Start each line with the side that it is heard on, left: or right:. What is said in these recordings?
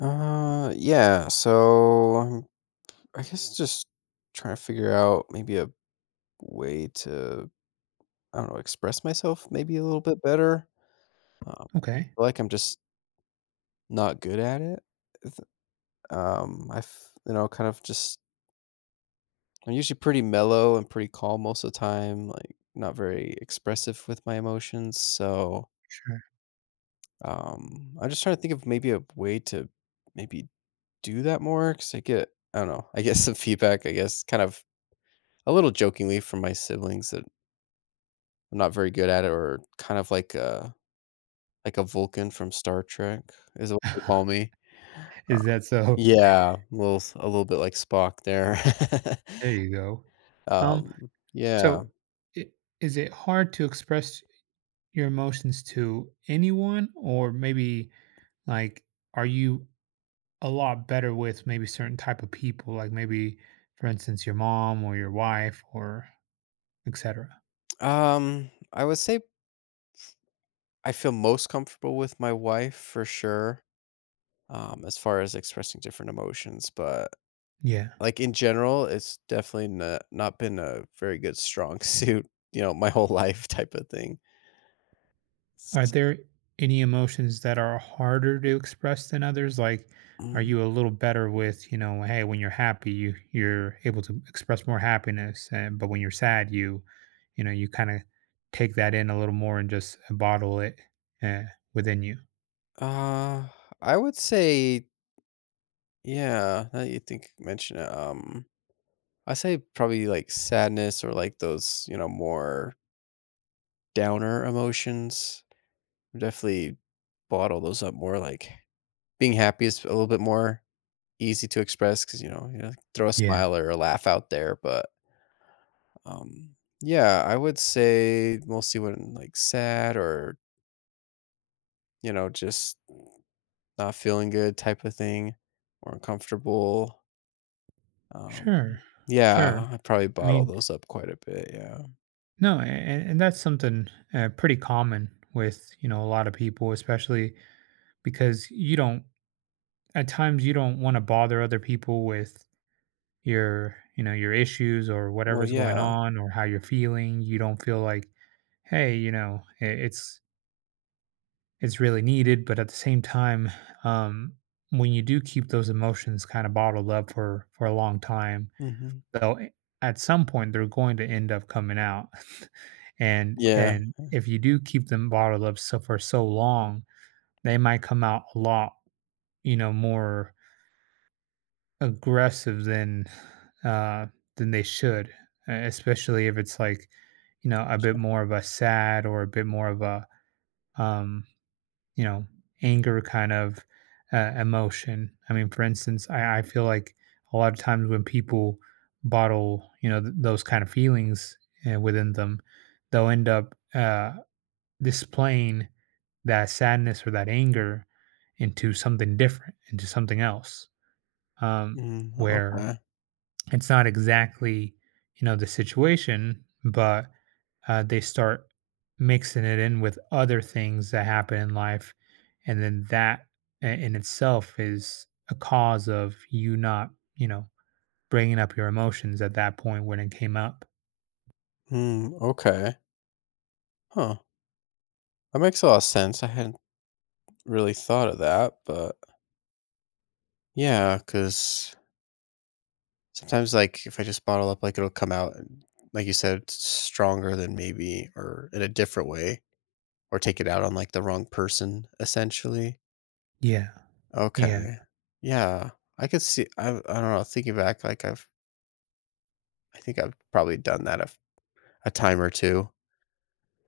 left: Yeah. So I guess just trying to figure out maybe a way to, I don't know, express myself maybe a little bit better. Um,
right: Okay,
left: Feel like I'm just not good at it. Th- Um, I, f- you know, kind of just, I'm usually pretty mellow and pretty calm most of the time, like not very expressive with my emotions. So,
right: sure.
left: I'm just trying to think of maybe a way to maybe do that more because I don't know, I get some feedback, I guess, kind of a little jokingly from my siblings that I'm not very good at it or kind of like a Vulcan from Star Trek is what they call me.
right: Is that so?
left: Yeah, a little bit like Spock there.
right: There you go. Um,
left: um, yeah.
right: so I is it hard to express your emotions to anyone or maybe like are you a lot better with maybe certain type of people like maybe for instance your mom or your wife or etc.?
left: I would say I feel most comfortable with my wife for sure. As far as expressing different emotions, but
right: Yeah.
left: like in general, it's definitely not been a very good strong suit, my whole life type of thing.
right: Are
left: S-
right: there any emotions that are harder to express than others? Like, are
left: mm,
right: you a little better with, hey, when you're happy, you're able to express more happiness, and but when you're sad, you, you kind of take that in a little more and just bottle it uh, within you.
left: Uh, I would say, yeah, now that you think mention it, I say probably like sadness or like those, more downer emotions. Definitely bottle those up more. Like being happy is a little bit more easy to express because throw a
right: Yeah.
left: smile or a laugh out there. But um, yeah, I would say mostly when like sad or just not feeling good type of thing or uncomfortable. Um,
right: Sure, sure.
left: yeah, I probably
right: I
left: bought all
right: mean,
left: those up quite a bit, yeah.
right: no, and that's something pretty common with a lot of people, especially because you don't at times you don't want to bother other people with your your issues or
left: Well,
right: whatever's going
left: yeah,
right: on or how you're feeling. You don't feel like hey it's really needed, but at the same time um when you do keep those emotions kind of bottled up for a long time,
left: mhm.
right: they'll at some point they're going to end up coming out
left: Yeah,
right: and if you do keep them bottled up so for so long, they might come out a lot, you know, more aggressive uh than they should. Especially if it's like, you know, a bit
left: sure.
right: more of a sad or a bit more of a um you know anger kind of emotion. I mean, for instance, I feel like a lot of times when people bottle, those kind of feelings within them, they'll end up displaying that sadness or that anger into something different, into something else. um
left: Mm,
right: where
left: okay.
right: it's not exactly, you know, the situation, but they start mixing it in with other things that happen in life, and then that in itself is a cause of you not, you know, bringing up your emotions at that point when it came up.
left: Mm, okay. Huh, that makes a lot of sense, I hadn't really thought of that, but yeah, because sometimes, like, if I just bottle up, like, it'll come out and like you said, stronger than maybe or in a different way, or take it out on, like, the wrong person, essentially.
right: Yeah, yeah.
left: Okay. Yeah, I could see I don't know, thinking back, like, I think I've probably done that a time or two.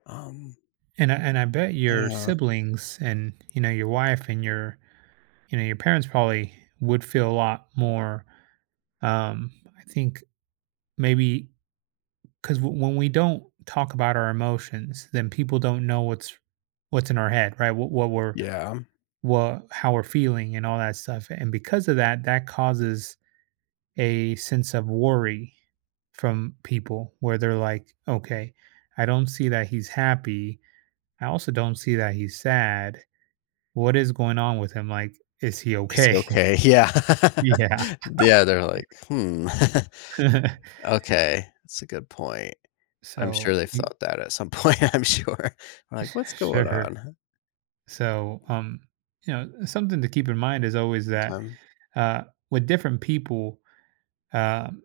left: Um,
right: And I bet your
left: yeah.
right: siblings and, you know, your wife and your, you know, your parents probably would feel a lot more um I think maybe. Because when we don't talk about our emotions, then people don't know what's in our head, right? What we're
left: Yeah.
right: what how we're feeling and all that stuff. And because of that, that causes a sense of worry from people where they're like, okay, I don't see that he's happy. I also don't see that he's sad. What is going on with him? Like, is he
left: "Is he
right: okay?
left: okay?" Yeah.
right: Yeah.
left: Yeah, they're like, "Hmm, okay, that's a good point." I'm sure
right: So,
left: they've
right: you-
left: thought that at some point, I'm sure. We're like, "What's going
right: sure.
left: on?"
right: So, you know, something to keep in mind is always that
left: Um,
right: uh, with different people, um,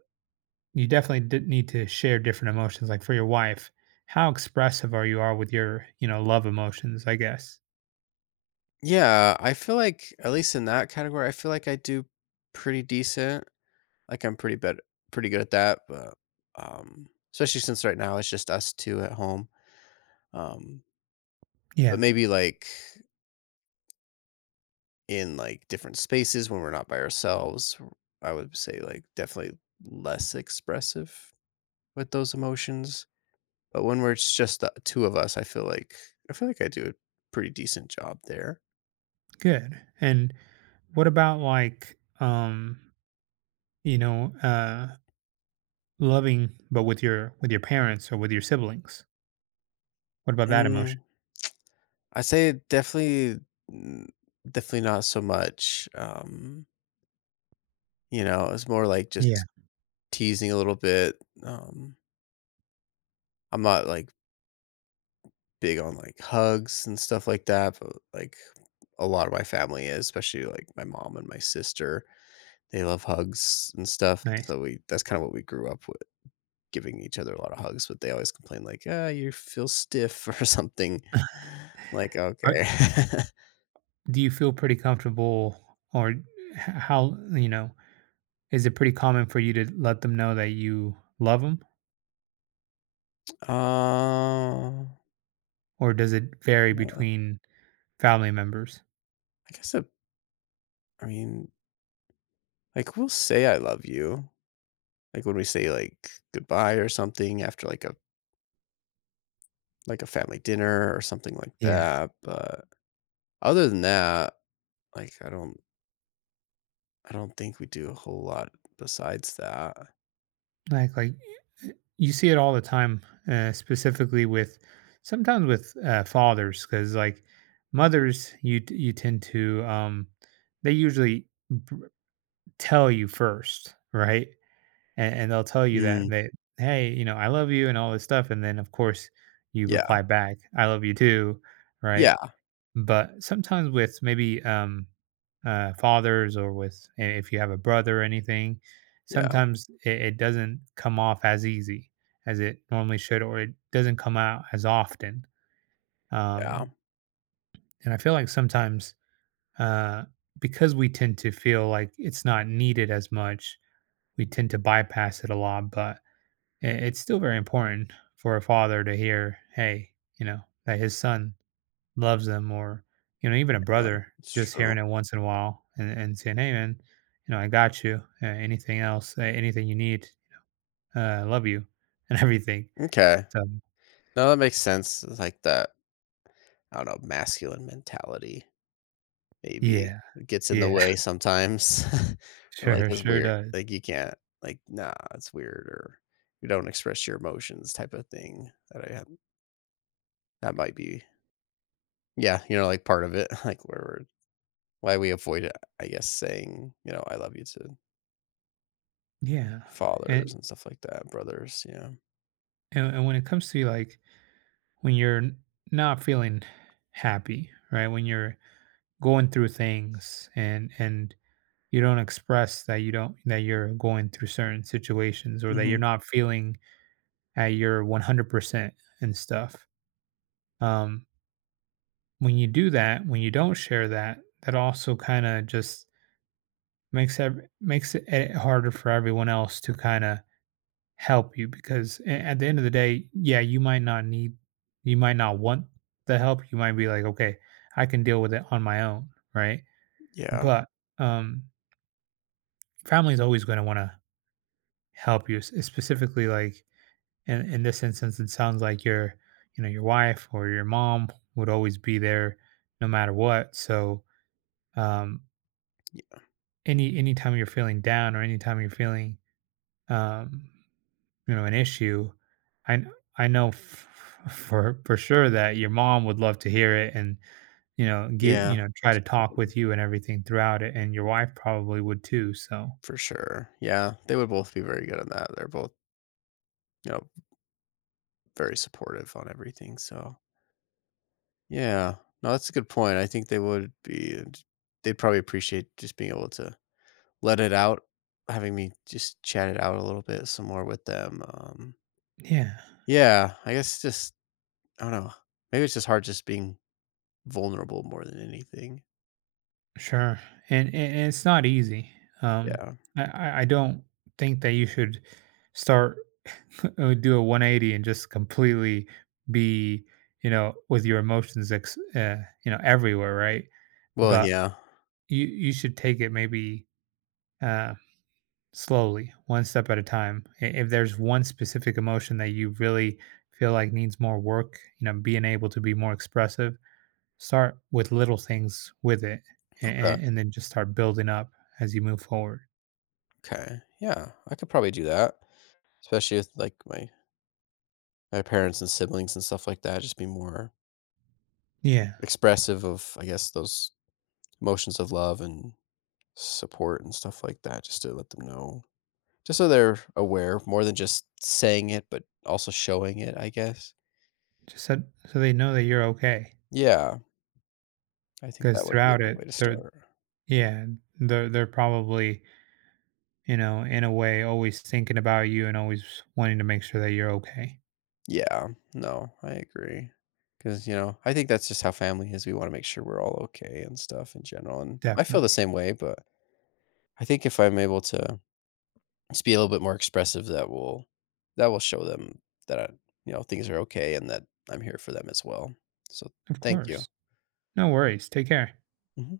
right: you definitely did need to share different emotions. Like for your wife, how expressive are you are with your, you know, love emotions? I guess.
left: yeah, I feel like, at least in that category, I feel like I do pretty decent. Like, I'm pretty bad pretty good at that, but, um especially since right now it's just us two at home. Um, but
right: Yeah,
left: maybe, like in like different spaces when we're not by ourselves, I would say like definitely less expressive with those emotions. But when we're it's just the two of us, I feel like I do a pretty decent job there.
right: good. And what about like, you know, loving but with your parents or with your siblings? What about that
left: Mm,
right: emotion?
left: I say definitely, mm, definitely not so much. It's more like
right: Yeah,
left: just teasing a little bit. Um, I'm not like big on like hugs and stuff like that, but like a lot of my family is, especially like my mom and my sister. They love hugs and stuff,
right: nice.
left: so we that's kinda what we grew up with, giving each other a lot of hugs, but they always complain like, "Ah, you feel stiff," or something. Like,
right: Are,
left: "Okay."
right: do you feel pretty comfortable, or how you know? Is it pretty common for you to let them know that you love them,
left: Uh,
right: or does it vary
left: no,
right: between family members?
left: I guess a I mean, like, we'll say "I love you," like, when we say, like, goodbye or something after, like, a family dinner or something like
right: Yeah.
left: that, but other than that, like, I don't think we do a whole lot besides that.
right: Like y you see it all the time, specifically with sometimes with, fathers, because like, mothers, you tend to, they usually b tell you first, right? And they'll tell you that
left: Mm,
right: they "Hey, you know, I love you," and all this stuff, and then, of course, you
left: yeah,
right: reply back, "I love you too," right?
left: yeah,
right: But sometimes with maybe fathers or with if you have a brother or anything,
left: yeah,
right: sometimes it doesn't come off as easy as it normally should, or it doesn't come out as often.
left: yeah.
right: Um, and I feel like sometimes uh, because we tend to feel like it's not needed as much, we tend to bypass it a lot. But it's still very important for a father to hear, hey, you know, that his son loves them, or, you know, even a
left: Yeah,
right: brother
left: it's
right: just
left: true.
right: hearing it once in a while and saying, hey man, you know, I got you, anything else, anything you need, I love you and everything.
left: Okay.
right: So
left: No, that makes sense. It's like that, I don't know, masculine mentality maybe
right: yeah,
left: gets in the
right: yeah.
left: way sometimes. Or, like,
right: Sure,
left: it's weird.
right: does.
left: Like, you can't, like, nah, it's weird, or you don't express your emotions type of thing that I have. That might be, yeah, like part of it, like why we avoid it, I guess, saying, I love you to
right: Yeah. and,
left: fathers and stuff like that, brothers. Yeah.
right: and and when it comes to like when not feeling happy, right, when you're going through things, and you don't express that you don't that you're going through certain situations, or that you're
left: Hmm.
right: not feeling at your 100% and stuff. Um, when you do that, when you don't share that, that also kind of just makes it harder for everyone else to kind of help you, because at the end of the day, yeah, you might not need, you might not want the help. You might be like, okay, I can deal with it on my own, right?
left: Yeah.
right: But um, family is always going to want to help you, specifically like. And in this instance, it sounds like your, you know, your wife or your mom would always be there no matter what. So um,
left: y-
right: any anytime you're feeling down or anytime you're feeling, um, you know, an issue, I kn- I know for sure that your mom would love to hear it, and, you know, give, you
left: Yeah.
right: know, try to talk with you and everything throughout it, and your wife probably would too. So
left: For sure. Yeah, they would both be very good at that. They're both, you know, very supportive on everything, so yeah. No, that's a good point. I think they would be and they'd probably appreciate just being able to let it out, having me just chat it out a little bit some more with them.
right: yeah.
left: Yeah, I guess just I don't know. Maybe it's just hard just being vulnerable more than anything.
right: Sure, and it's not easy. Um,
left: Yeah.
right: I don't think that you should start do a 180 and just completely be, you know, with your emotions ex you know, everywhere, right?
left: Well,
right: But
left: yeah.
right: you should take it maybe uh slowly, one step at a time. I- If there's one specific emotion that you really feel like needs more work, you know, being able to be more expressive, start with little things with it,
left: Okay,
right: and then just start building up as you move forward.
left: okay. Yeah, I could probably do that, especially with, like, my parents and siblings and stuff like that, just be more
right: Yeah.
left: expressive of, I guess, those emotions of love and support and stuff like that, just to let them know. Just so they're aware more than just saying it, but also showing it, I guess.
right: Just so, so they know that you're okay.
left: Yeah, I think that
right: Because
left: would be a
right: throughout
left: good way
right: it,
left: to start.
right: yeah, they're probably, you know, in a way, always thinking about you and always wanting to make sure that you're okay.
left: Yeah, no, I agree. Because, I think that's just how family is. We want to make sure we're all okay and stuff in general. And I feel the
right: Definitely.
left: same way, but I think if I'm able to just be a little bit more expressive that will show them that things are okay and that I'm here for them as well. So,
right: Of
left: thank you.
right: course. No worries. Take care.
left: Mhm.